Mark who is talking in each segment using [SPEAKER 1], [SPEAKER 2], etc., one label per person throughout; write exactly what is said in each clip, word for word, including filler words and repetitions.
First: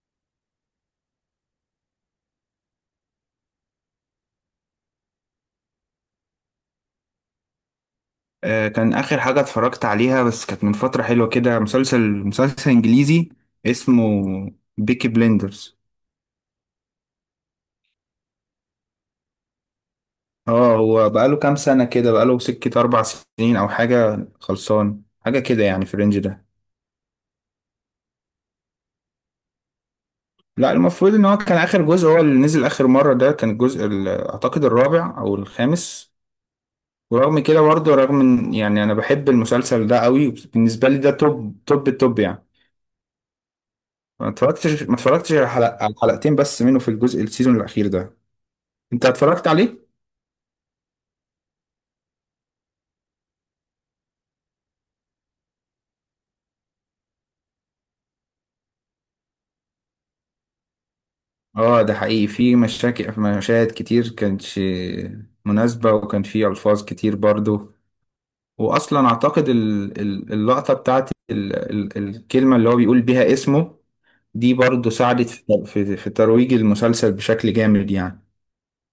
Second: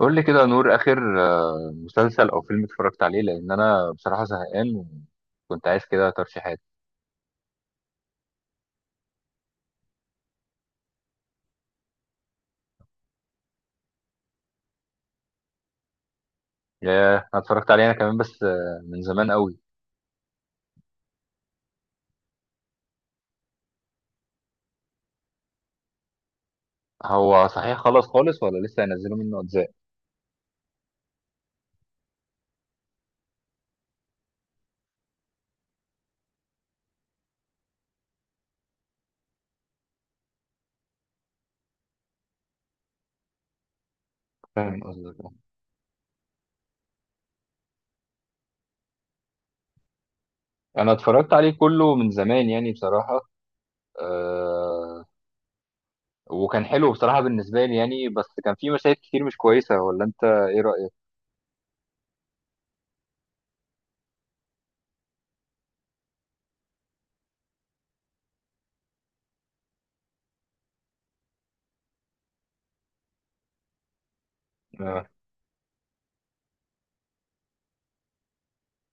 [SPEAKER 1] قول لي كده يا نور اخر. آه، مسلسل او فيلم اتفرجت عليه لان انا بصراحه زهقان، وكنت عايز كده ترشيحات.
[SPEAKER 2] آه، كان آخر حاجة اتفرجت عليها، بس كانت من فترة حلوة كده. مسلسل مسلسل إنجليزي اسمه بيكي بليندرز.
[SPEAKER 1] ياه، انا اتفرجت عليه انا كمان بس آه، من زمان قوي.
[SPEAKER 2] اه هو بقاله كام سنة كده، بقاله سكة أربع سنين أو حاجة، خلصان حاجة كده يعني، في الرينج ده.
[SPEAKER 1] هو صحيح خلص خالص ولا لسه هينزلوا منه اجزاء؟
[SPEAKER 2] لا، المفروض إن هو كان آخر جزء هو اللي نزل آخر مرة، ده كان الجزء ال- أعتقد الرابع أو الخامس. ورغم كده برضه، رغم إن يعني أنا بحب المسلسل ده قوي، بالنسبة لي ده توب توب التوب يعني. ما
[SPEAKER 1] فاهم
[SPEAKER 2] اتفرجتش ما
[SPEAKER 1] قصدك، آه.
[SPEAKER 2] اتفرجتش على حلق- على حلقتين بس منه في الجزء السيزون الأخير ده. انت اتفرجت عليه؟
[SPEAKER 1] انا اتفرجت عليه كله من زمان يعني بصراحه. أه. وكان حلو بصراحه بالنسبه لي يعني، بس كان في مشاهد كتير مش كويسه، ولا انت ايه رايك؟
[SPEAKER 2] اه ده حقيقي، في مشاكل، في مشاهد كتير كانتش مناسبة، وكان في ألفاظ كتير برضو. وأصلا أعتقد ال- ال- اللقطة بتاعت ال- ال- الكلمة اللي هو بيقول بيها اسمه دي، برضو
[SPEAKER 1] آه.
[SPEAKER 2] ساعدت في في في ترويج المسلسل بشكل جامد يعني.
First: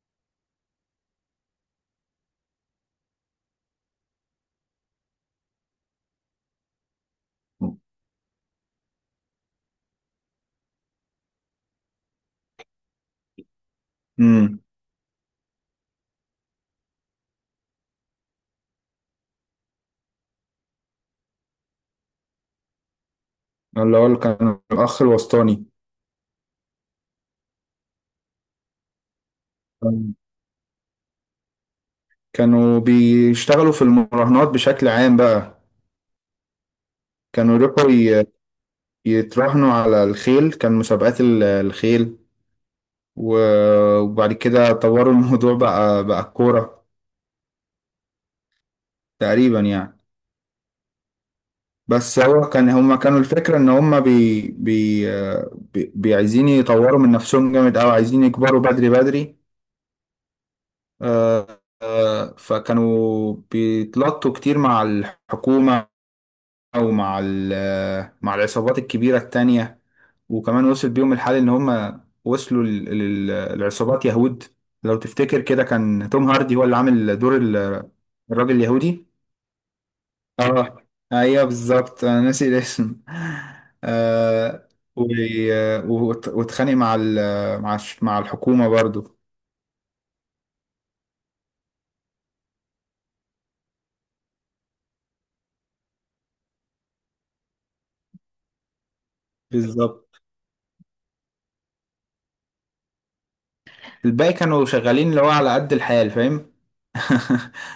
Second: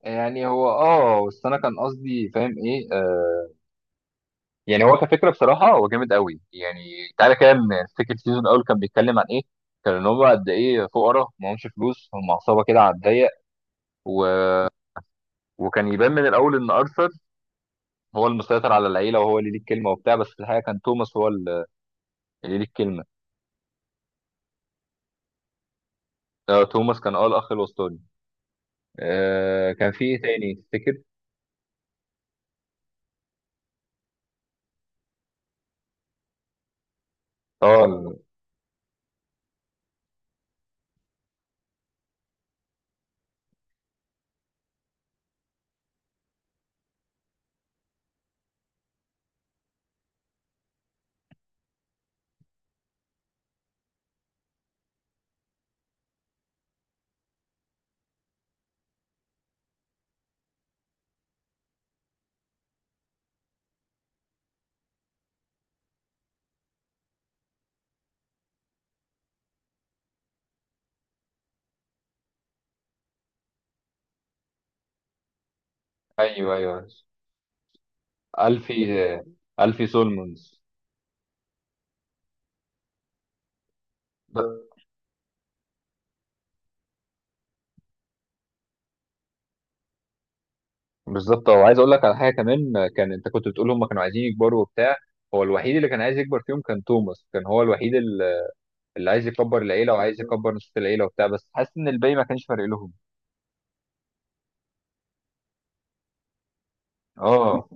[SPEAKER 1] يعني هو اه بس انا كان قصدي فاهم ايه، آه. يعني هو كفكره بصراحه هو جامد قوي يعني، تعالى كده من فكره السيزون الاول، كان بيتكلم عن ايه؟ كان ان هم قد ايه فقراء معهمش فلوس، هم عصابه كده على الضيق و...
[SPEAKER 2] امم.
[SPEAKER 1] وكان يبان من الاول ان ارثر هو المسيطر على العيله، وهو اللي ليه الكلمه وبتاع، بس في الحقيقه كان توماس هو اللي ليه الكلمه.
[SPEAKER 2] اللي هو اللي كان الأخ الوسطاني.
[SPEAKER 1] آه، توماس كان اه الاخ الوسطاني. آه، كان في ايه تاني تفتكر؟
[SPEAKER 2] كانوا بيشتغلوا في المراهنات بشكل عام بقى، كانوا
[SPEAKER 1] اه
[SPEAKER 2] يروحوا
[SPEAKER 1] ال-
[SPEAKER 2] ي- يتراهنوا على الخيل، كان مسابقات ال- الخيل. و- وبعد كده طوروا الموضوع بقى بقى الكورة تقريبا يعني. بس هو كان هما كانوا، الفكرة ان هما بي بي آه، بي بي- عايزين يطوروا من نفسهم جامد اوي، عايزين يكبروا بدري بدري. آه، آه، فكانوا بيتلطوا كتير مع الحكومة، او مع ال- آه، مع العصابات الكبيرة التانية. وكمان وصل بيهم الحال ان هما وصلوا للعصابات يهود. لو تفتكر كده، كان توم
[SPEAKER 1] ايوه
[SPEAKER 2] هاردي هو اللي
[SPEAKER 1] ايوه.
[SPEAKER 2] عامل دور ال- الراجل
[SPEAKER 1] الفي
[SPEAKER 2] اليهودي.
[SPEAKER 1] آه، الفي سولمونز.
[SPEAKER 2] اه، ايوه بالظبط، انا ناسي الاسم. آه و... آه، وت- واتخانق مع ال... مع الش- مع الحكومة برضو.
[SPEAKER 1] بالظبط، وعايز اقول لك على حاجه كمان. كان انت كنت بتقول هم كانوا عايزين يكبروا وبتاع، هو الوحيد اللي كان عايز يكبر فيهم كان توماس، كان هو الوحيد ال- اللي عايز يكبر العيله
[SPEAKER 2] بالظبط،
[SPEAKER 1] وعايز يكبر نص العيله وبتاع، بس حاسس ان الباقي ما كانش فارق لهم.
[SPEAKER 2] الباقي كانوا شغالين اللي هو على قد الحال، فاهم.
[SPEAKER 1] اه.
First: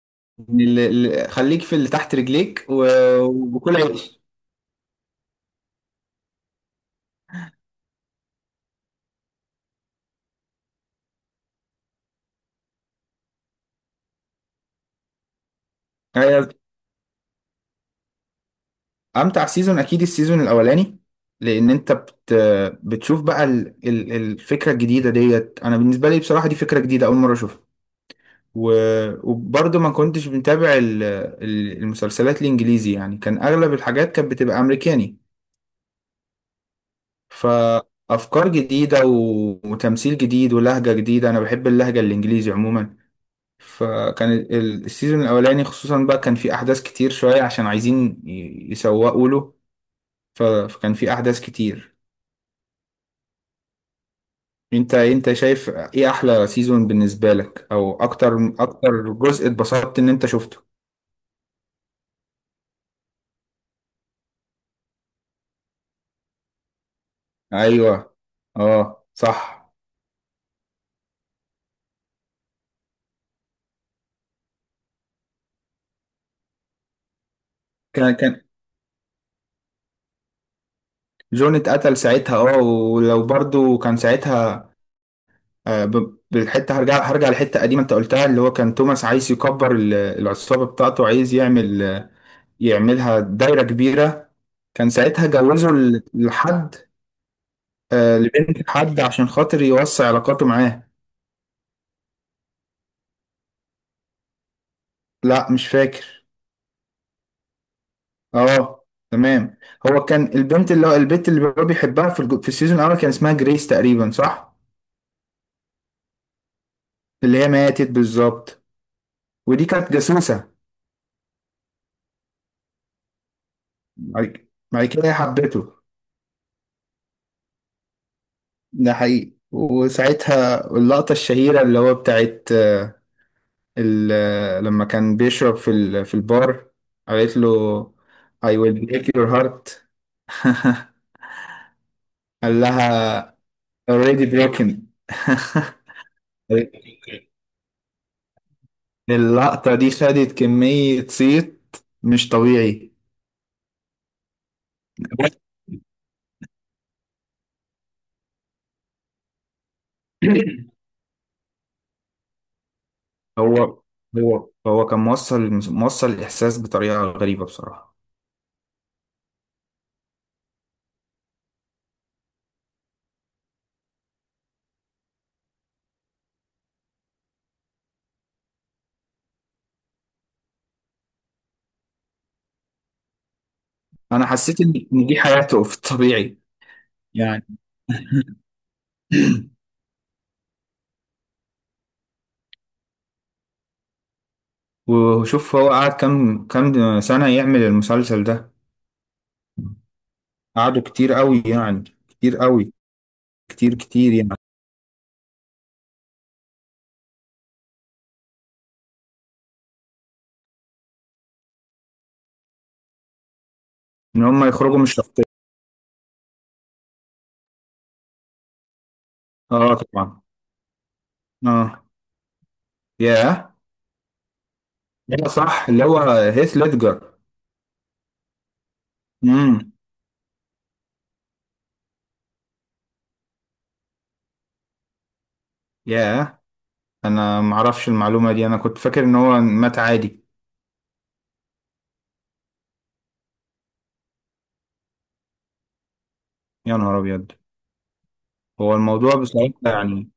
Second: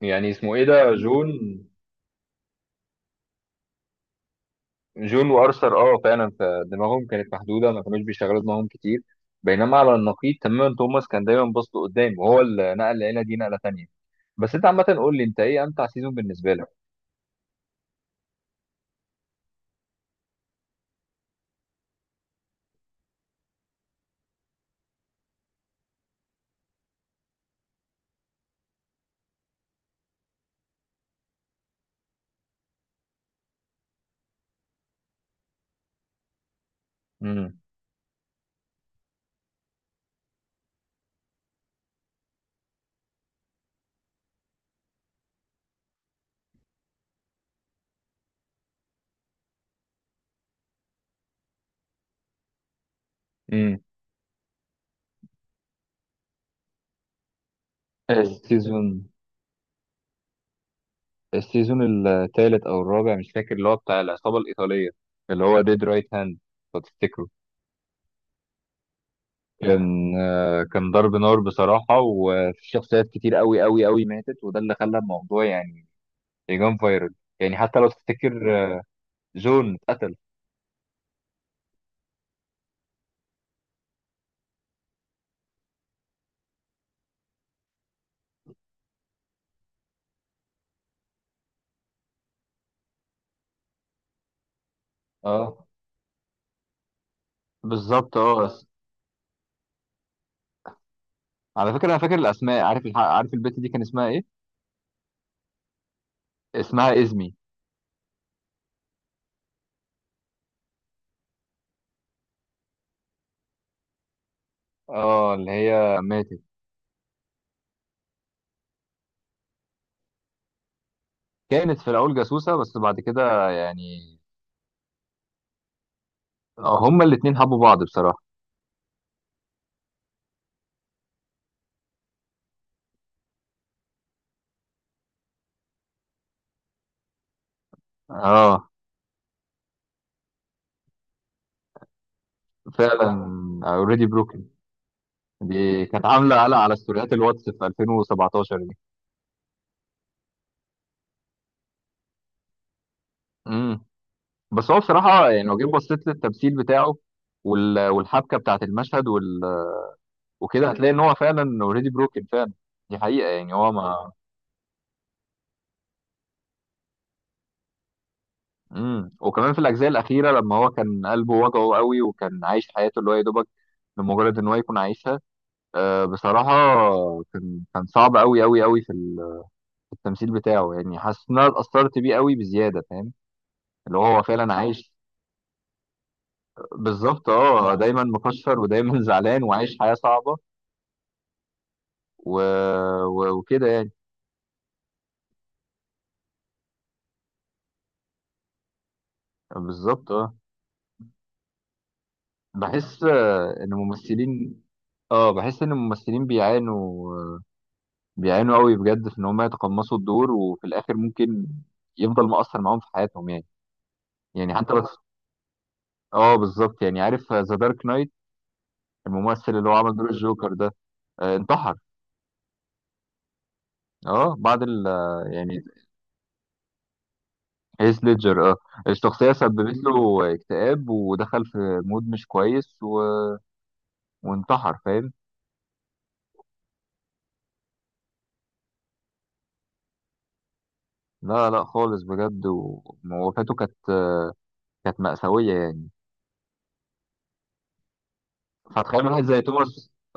[SPEAKER 1] يعني اسمه ايه
[SPEAKER 2] اللي...
[SPEAKER 1] ده،
[SPEAKER 2] اللي-
[SPEAKER 1] جون؟
[SPEAKER 2] خليك في اللي تحت رجليك و... وكل عيش.
[SPEAKER 1] جون وارثر، اه فعلا. فدماغهم كانت محدوده، ما كانوش بيشغلوا دماغهم كتير. بينما على النقيض تماما توماس كان دايما باص لقدام، وهو اللي نقل العيله دي نقله تانيه. بس انت عامه قول لي انت ايه امتع سيزون
[SPEAKER 2] أيوة.
[SPEAKER 1] بالنسبه لك؟
[SPEAKER 2] امتع سيزون اكيد السيزون الاولاني، لان انت بت... بتشوف بقى ال... ال- الفكرة الجديدة ديت. انا بالنسبة لي بصراحة دي فكرة جديدة، اول مرة اشوفها. و- وبرضه ما كنتش متابع ال- ال- المسلسلات الانجليزي يعني، كان اغلب الحاجات كانت بتبقى امريكاني.
[SPEAKER 1] امم.
[SPEAKER 2] فافكار جديده و- وتمثيل جديد ولهجه جديده، انا بحب اللهجه الانجليزي عموما. فكان ال- ال- السيزون الاولاني خصوصا بقى، كان في احداث كتير شويه عشان عايزين ي- يسوقوا له، ف- فكان في احداث كتير.
[SPEAKER 1] امم.
[SPEAKER 2] انت انت شايف ايه احلى سيزون بالنسبه لك، او اكتر اكتر
[SPEAKER 1] السيزون
[SPEAKER 2] جزء اتبسطت ان انت شفته؟
[SPEAKER 1] السيزون الثالث او الرابع مش فاكر، اللي هو بتاع العصابه الايطاليه، اللي هو ديد رايت هاند، لو تفتكره.
[SPEAKER 2] ايوه، اه صح.
[SPEAKER 1] كان آه، كان ضرب نار بصراحه، وفي شخصيات كتير قوي قوي قوي ماتت، وده اللي خلى الموضوع يعني يجان فايرال. يعني حتى لو
[SPEAKER 2] كان كان
[SPEAKER 1] تفتكر، آه، جون اتقتل.
[SPEAKER 2] جون اتقتل ساعتها، اه. ولو برضو كان ساعتها، آه، ب- بالحته، هرجع هرجع لحته قديمه انت قلتها، اللي هو كان توماس عايز يكبر ال- العصابه بتاعته، عايز يعمل، يعملها دايره كبيره. كان ساعتها
[SPEAKER 1] اه
[SPEAKER 2] جوزه ل- لحد،
[SPEAKER 1] بالظبط،
[SPEAKER 2] آه،
[SPEAKER 1] اه بس.
[SPEAKER 2] لبنت حد عشان خاطر يوسع علاقاته معاه.
[SPEAKER 1] على فكره انا فاكر الاسماء، عارف الح- عارف البت دي كان اسمها ايه؟
[SPEAKER 2] لا، مش فاكر.
[SPEAKER 1] اسمها ازمي.
[SPEAKER 2] اه، تمام. هو كان البنت اللي هو البنت اللي هو بيحبها في الج- في السيزون الاول كان اسمها جريس تقريبا، صح؟
[SPEAKER 1] اه اللي هي ماتت.
[SPEAKER 2] اللي هي ماتت، بالظبط. ودي كانت جاسوسه.
[SPEAKER 1] كانت في الاول جاسوسه بس بعد كده يعني،
[SPEAKER 2] بعد بعد كده هي حبته.
[SPEAKER 1] آه، هما الاتنين حبوا بعض بصراحه.
[SPEAKER 2] ده حقيقي. وساعتها اللقطة الشهيرة اللي هو بتاعت آه، ال- آه، لما كان بيشرب في ال- في البار، قالت له: I
[SPEAKER 1] اه
[SPEAKER 2] will break your heart. قال
[SPEAKER 1] فعلا،
[SPEAKER 2] لها:
[SPEAKER 1] اوريدي
[SPEAKER 2] already
[SPEAKER 1] بروكن.
[SPEAKER 2] broken.
[SPEAKER 1] دي كانت عامله قلق على ستوريات الواتس في ألفين وسبعتاشر دي.
[SPEAKER 2] اللقطة دي خدت كمية صيت مش طبيعي.
[SPEAKER 1] امم. بس هو بصراحه يعني لو جيت بصيت للتمثيل بتاعه، وال- والحبكه بتاعت المشهد وال... وكده هتلاقي ان هو فعلا اوريدي بروكن فعلا. دي حقيقه يعني هو
[SPEAKER 2] هو
[SPEAKER 1] ما...
[SPEAKER 2] هو هو كان موصل موصل الإحساس بطريقة غريبة بصراحة.
[SPEAKER 1] امم. وكمان في الاجزاء الاخيره لما هو كان قلبه وجعه قوي، وكان عايش حياته اللي هو يا دوبك لمجرد ان هو يكون عايشها، آه، بصراحه. كان كان صعب قوي قوي قوي في ال- في التمثيل بتاعه، يعني حاسس ان انا اتاثرت بيه قوي بزياده، فاهم، اللي هو هو
[SPEAKER 2] أنا
[SPEAKER 1] فعلا
[SPEAKER 2] حسيت إن
[SPEAKER 1] عايش.
[SPEAKER 2] إن دي حياته في الطبيعي
[SPEAKER 1] بالظبط،
[SPEAKER 2] يعني.
[SPEAKER 1] اه. دايما مكشر، ودايما زعلان وعايش حياة صعبة و... و... وكده يعني.
[SPEAKER 2] وشوف هو قعد كام كام سنة يعمل المسلسل ده.
[SPEAKER 1] بالظبط، اه.
[SPEAKER 2] قعدوا كتير قوي يعني، كتير قوي،
[SPEAKER 1] بحس آه، ان
[SPEAKER 2] كتير كتير يعني.
[SPEAKER 1] الممثلين، اه بحس ان الممثلين بيعانوا، بيعانوا قوي بجد في ان هم يتقمصوا الدور، وفي الاخر ممكن يفضل مؤثر معاهم في حياتهم يعني.
[SPEAKER 2] ان هم
[SPEAKER 1] يعني حتى
[SPEAKER 2] يخرجوا من
[SPEAKER 1] بس
[SPEAKER 2] الشخصية.
[SPEAKER 1] اه بالظبط. يعني عارف ذا دارك نايت، الممثل اللي هو
[SPEAKER 2] اه،
[SPEAKER 1] عمل دور
[SPEAKER 2] طبعا.
[SPEAKER 1] الجوكر ده، آه، انتحر.
[SPEAKER 2] اه، ياه.
[SPEAKER 1] اه بعد ال...
[SPEAKER 2] ده
[SPEAKER 1] يعني
[SPEAKER 2] صح، اللي هو هيث ليدجر.
[SPEAKER 1] هيث ليدجر، اه. الشخصية
[SPEAKER 2] امم.
[SPEAKER 1] سببت له اكتئاب، ودخل في مود مش كويس و... وانتحر، فاهم.
[SPEAKER 2] ياه، انا معرفش المعلومة دي، انا كنت فاكر ان هو مات عادي.
[SPEAKER 1] لا لا خالص، بجد. و- ووفاته كانت، كانت مأساوية يعني.
[SPEAKER 2] يا نهار ابيض. هو
[SPEAKER 1] فتخيل
[SPEAKER 2] الموضوع
[SPEAKER 1] واحد زي
[SPEAKER 2] بصراحة
[SPEAKER 1] توماس،
[SPEAKER 2] يعني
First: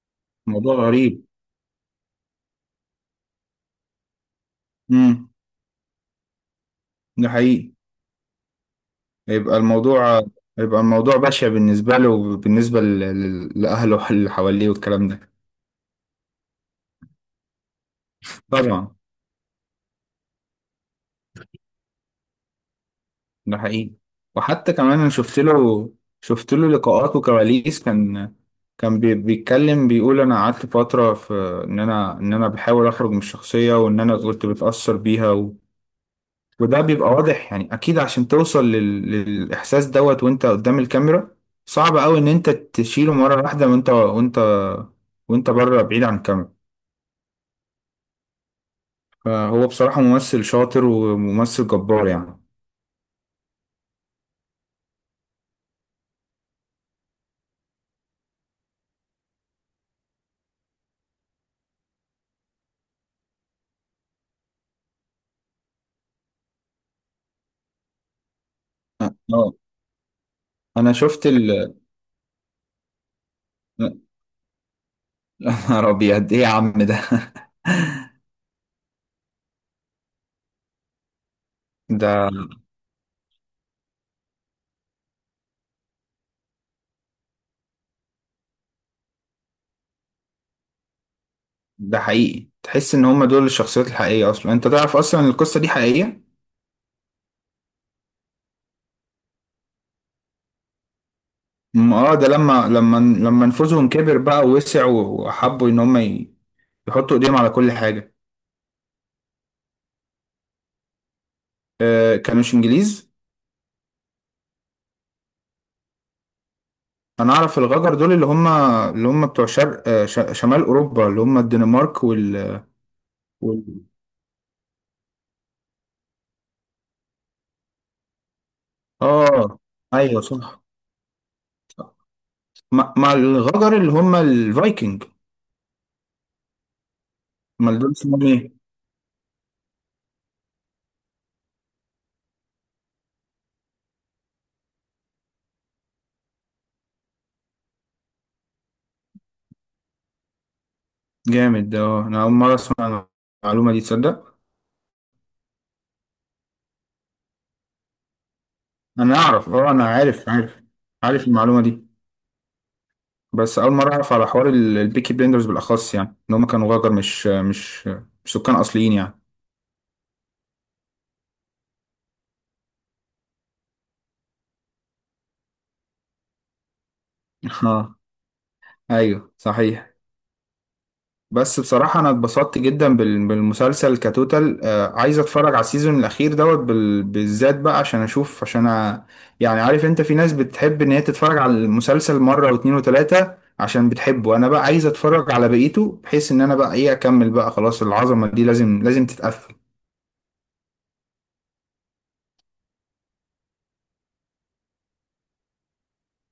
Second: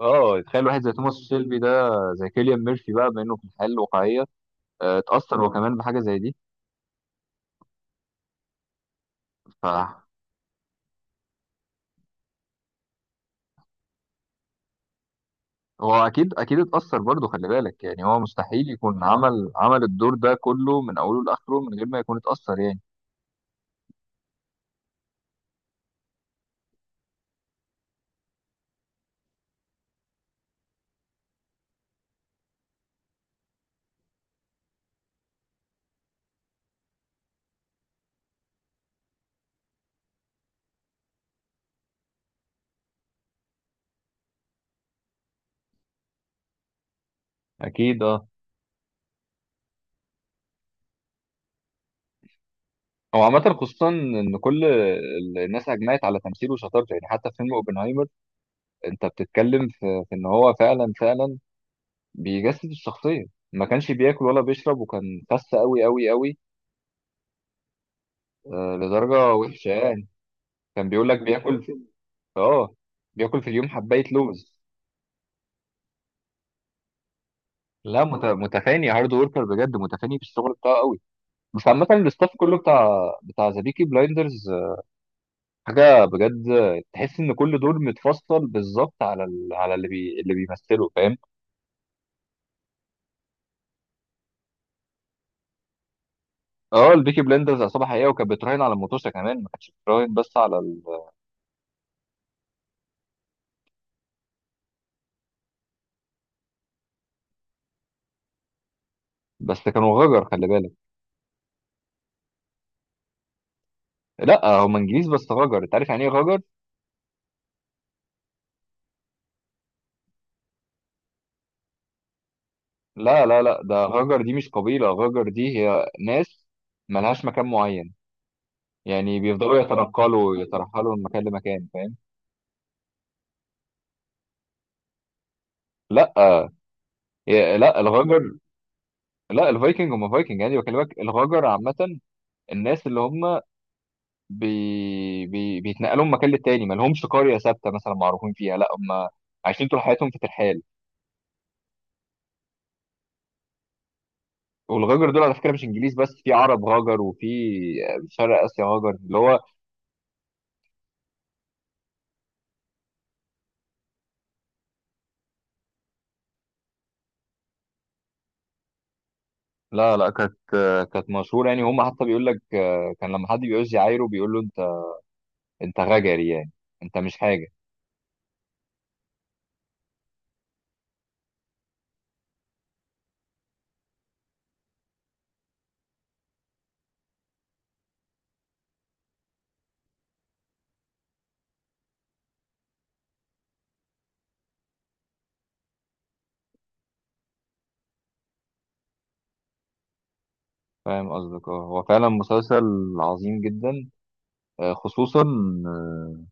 [SPEAKER 1] اه تخيل
[SPEAKER 2] موضوع
[SPEAKER 1] واحد زي توماس
[SPEAKER 2] غريب.
[SPEAKER 1] شيلبي ده، زي كيليان ميرفي بقى بما انه في الحياة الواقعية، آه،
[SPEAKER 2] امم.
[SPEAKER 1] اتأثر هو كمان بحاجة زي دي.
[SPEAKER 2] ده حقيقي. يبقى
[SPEAKER 1] فهو
[SPEAKER 2] الموضوع يبقى الموضوع بشع بالنسبة له وبالنسبة ل- ل- لأهله اللي حواليه والكلام ده.
[SPEAKER 1] أكيد أكيد اتأثر برضه، خلي بالك يعني هو مستحيل
[SPEAKER 2] طبعا،
[SPEAKER 1] يكون عمل عمل الدور ده كله من أوله لآخره من غير ما يكون اتأثر يعني.
[SPEAKER 2] ده حقيقي. وحتى كمان انا شفت له شفت له لقاءات وكواليس. كان كان بي- بيتكلم، بيقول انا قعدت فترة في ان انا ان انا بحاول اخرج من الشخصية، وان انا كنت بتأثر بيها. و... وده بيبقى واضح يعني، اكيد عشان توصل لل... للاحساس دوت وانت قدام الكاميرا. صعب قوي ان انت تشيله مرة واحدة وانت وانت وانت بره بعيد عن الكاميرا.
[SPEAKER 1] أكيد اه.
[SPEAKER 2] فهو بصراحة ممثل شاطر وممثل جبار يعني.
[SPEAKER 1] هو عامة خصوصا إن كل ال- الناس أجمعت على تمثيله وشطارته، يعني حتى في فيلم أوبنهايمر أنت بتتكلم في، في إن هو فعلا فعلا بيجسد الشخصية. ما كانش بياكل ولا بيشرب، وكان خس أوي أوي أوي، آه لدرجة
[SPEAKER 2] اه،
[SPEAKER 1] وحشة يعني. كان
[SPEAKER 2] انا
[SPEAKER 1] بيقول لك
[SPEAKER 2] شفت ال...
[SPEAKER 1] بياكل في، آه، بياكل في اليوم حباية لوز.
[SPEAKER 2] يا نهار ابيض، ايه يا عم ده.
[SPEAKER 1] لا مت- متفاني، هارد وركر بجد، متفاني في الشغل بتاعه أوي. بس عامة الاستاف
[SPEAKER 2] ده
[SPEAKER 1] كله بتاع بتاع ذا بيكي بلايندرز حاجة بجد. تحس إن كل دور متفصل بالظبط على ال... على اللي بي... اللي بيمثله، فاهم.
[SPEAKER 2] ده حقيقي، تحس ان هم دول الشخصيات الحقيقيه، اصلا انت تعرف اصلا إن القصه دي حقيقيه.
[SPEAKER 1] اه البيكي بلندرز عصابه حقيقيه، وكانت بتراهن على المطوشه كمان، ما كانتش بتراهن بس على ال...
[SPEAKER 2] أم اه، ده لما لما لما نفوذهم كبر بقى ووسع، وحبوا ان هم ي- يحطوا ايديهم على كل حاجه.
[SPEAKER 1] بس كانوا غجر خلي بالك.
[SPEAKER 2] آه، كانوش انجليز.
[SPEAKER 1] لا هم انجليز بس غجر، انت عارف يعني ايه غجر؟
[SPEAKER 2] انا اعرف الغجر دول، اللي هم اللي هم بتوع شرق، آه ش- شمال اوروبا، اللي هم الدنمارك وال,
[SPEAKER 1] لا لا لا،
[SPEAKER 2] وال...
[SPEAKER 1] ده غجر دي مش قبيله، غجر دي هي ناس ملهاش مكان معين، يعني بيفضلوا
[SPEAKER 2] اه، ايوه،
[SPEAKER 1] يتنقلوا
[SPEAKER 2] صح،
[SPEAKER 1] ويترحلوا من مكان لمكان،
[SPEAKER 2] صح.
[SPEAKER 1] فاهم.
[SPEAKER 2] مع مع الغجر اللي هم الفايكنج.
[SPEAKER 1] لا يا-
[SPEAKER 2] امال
[SPEAKER 1] لا
[SPEAKER 2] دول اسمهم
[SPEAKER 1] الغجر...
[SPEAKER 2] ايه؟
[SPEAKER 1] لا الفايكنج هم فايكنج، يعني بكلمك الغجر عامه الناس اللي هم بي... بي... بيتنقلوا من مكان للتاني، ما لهمش قريه ثابته مثلا معروفين فيها، لا هم عايشين طول حياتهم في ترحال.
[SPEAKER 2] جامد ده، اه، انا اول مره اسمع المعلومه دي، تصدق؟
[SPEAKER 1] والغجر دول على فكره مش انجليز بس، في عرب غجر، وفي شرق اسيا غجر،
[SPEAKER 2] انا
[SPEAKER 1] اللي هو...
[SPEAKER 2] اعرف اه انا عارف عارف عارف المعلومه دي. بس اول مره اعرف على حوار ال- البيكي بليندرز بالاخص، يعني ان هم كانوا غجر مش مش مش سكان اصليين يعني.
[SPEAKER 1] لا لا، كانت كانت مشهوره يعني، هم حتى بيقول لك كان لما حد بيعوز يعايره بيقول له انت، انت غجري يعني، انت مش حاجه.
[SPEAKER 2] اه، ايوه صحيح. بس بصراحة أنا اتبسطت جدا بال- بالمسلسل كتوتال. آه، عايز أتفرج على السيزون الأخير دوت بال- بالذات بقى، عشان أشوف، عشان أ... يعني عارف أنت في ناس بتحب إن هي تتفرج على المسلسل مرة واتنين وتلاتة عشان بتحبه. أنا بقى عايز أتفرج على بقيته، بحيث إن أنا بقى إيه أكمل بقى خلاص، العظمة دي لازم لازم تتقفل.
[SPEAKER 1] فاهم قصدك، اه هو فعلا مسلسل عظيم جدا، آه، خصوصا آه،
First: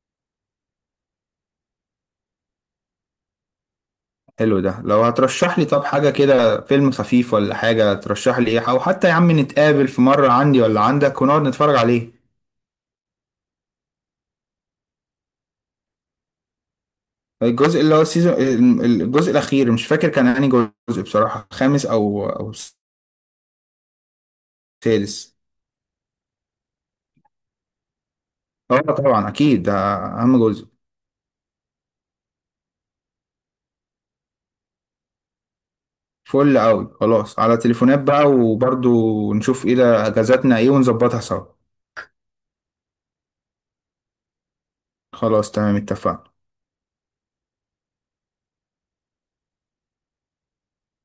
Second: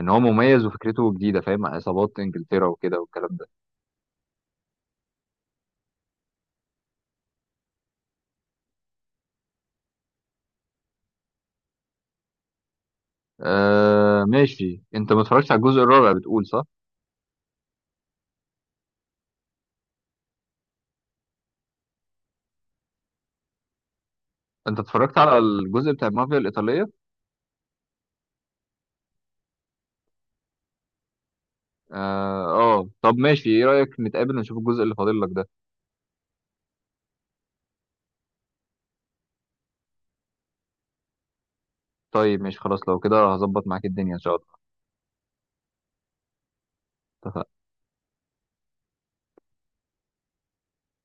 [SPEAKER 1] ان هو مميز وفكرته جديده، فاهم، عن عصابات انجلترا وكده والكلام ده.
[SPEAKER 2] حلو ده. لو هترشح لي طب حاجة كده، فيلم خفيف ولا حاجة، ترشح لي إيه؟ أو حتى يا عم نتقابل في مرة عندي ولا عندك ونقعد نتفرج عليه.
[SPEAKER 1] آه ماشي، انت ما اتفرجتش على الجزء الرابع بتقول، صح؟
[SPEAKER 2] الجزء اللي هو السيزون، الجزء الأخير مش فاكر كان أنهي جزء بصراحة، خامس أو أو
[SPEAKER 1] انت اتفرجت
[SPEAKER 2] سادس.
[SPEAKER 1] على الجزء بتاع المافيا الايطاليه؟
[SPEAKER 2] اه، طبعا، أكيد ده أهم جزء.
[SPEAKER 1] اه آه. طب ماشي، ايه رأيك نتقابل ونشوف الجزء اللي فاضل لك ده؟
[SPEAKER 2] فل أوي خلاص، على تليفونات بقى، وبرضو نشوف ايه ده أجازاتنا ايه ونظبطها سوا.
[SPEAKER 1] طيب ماشي خلاص، لو كده هظبط معاك الدنيا ان شاء الله.
[SPEAKER 2] خلاص، تمام، اتفقنا.
[SPEAKER 1] اتفقنا.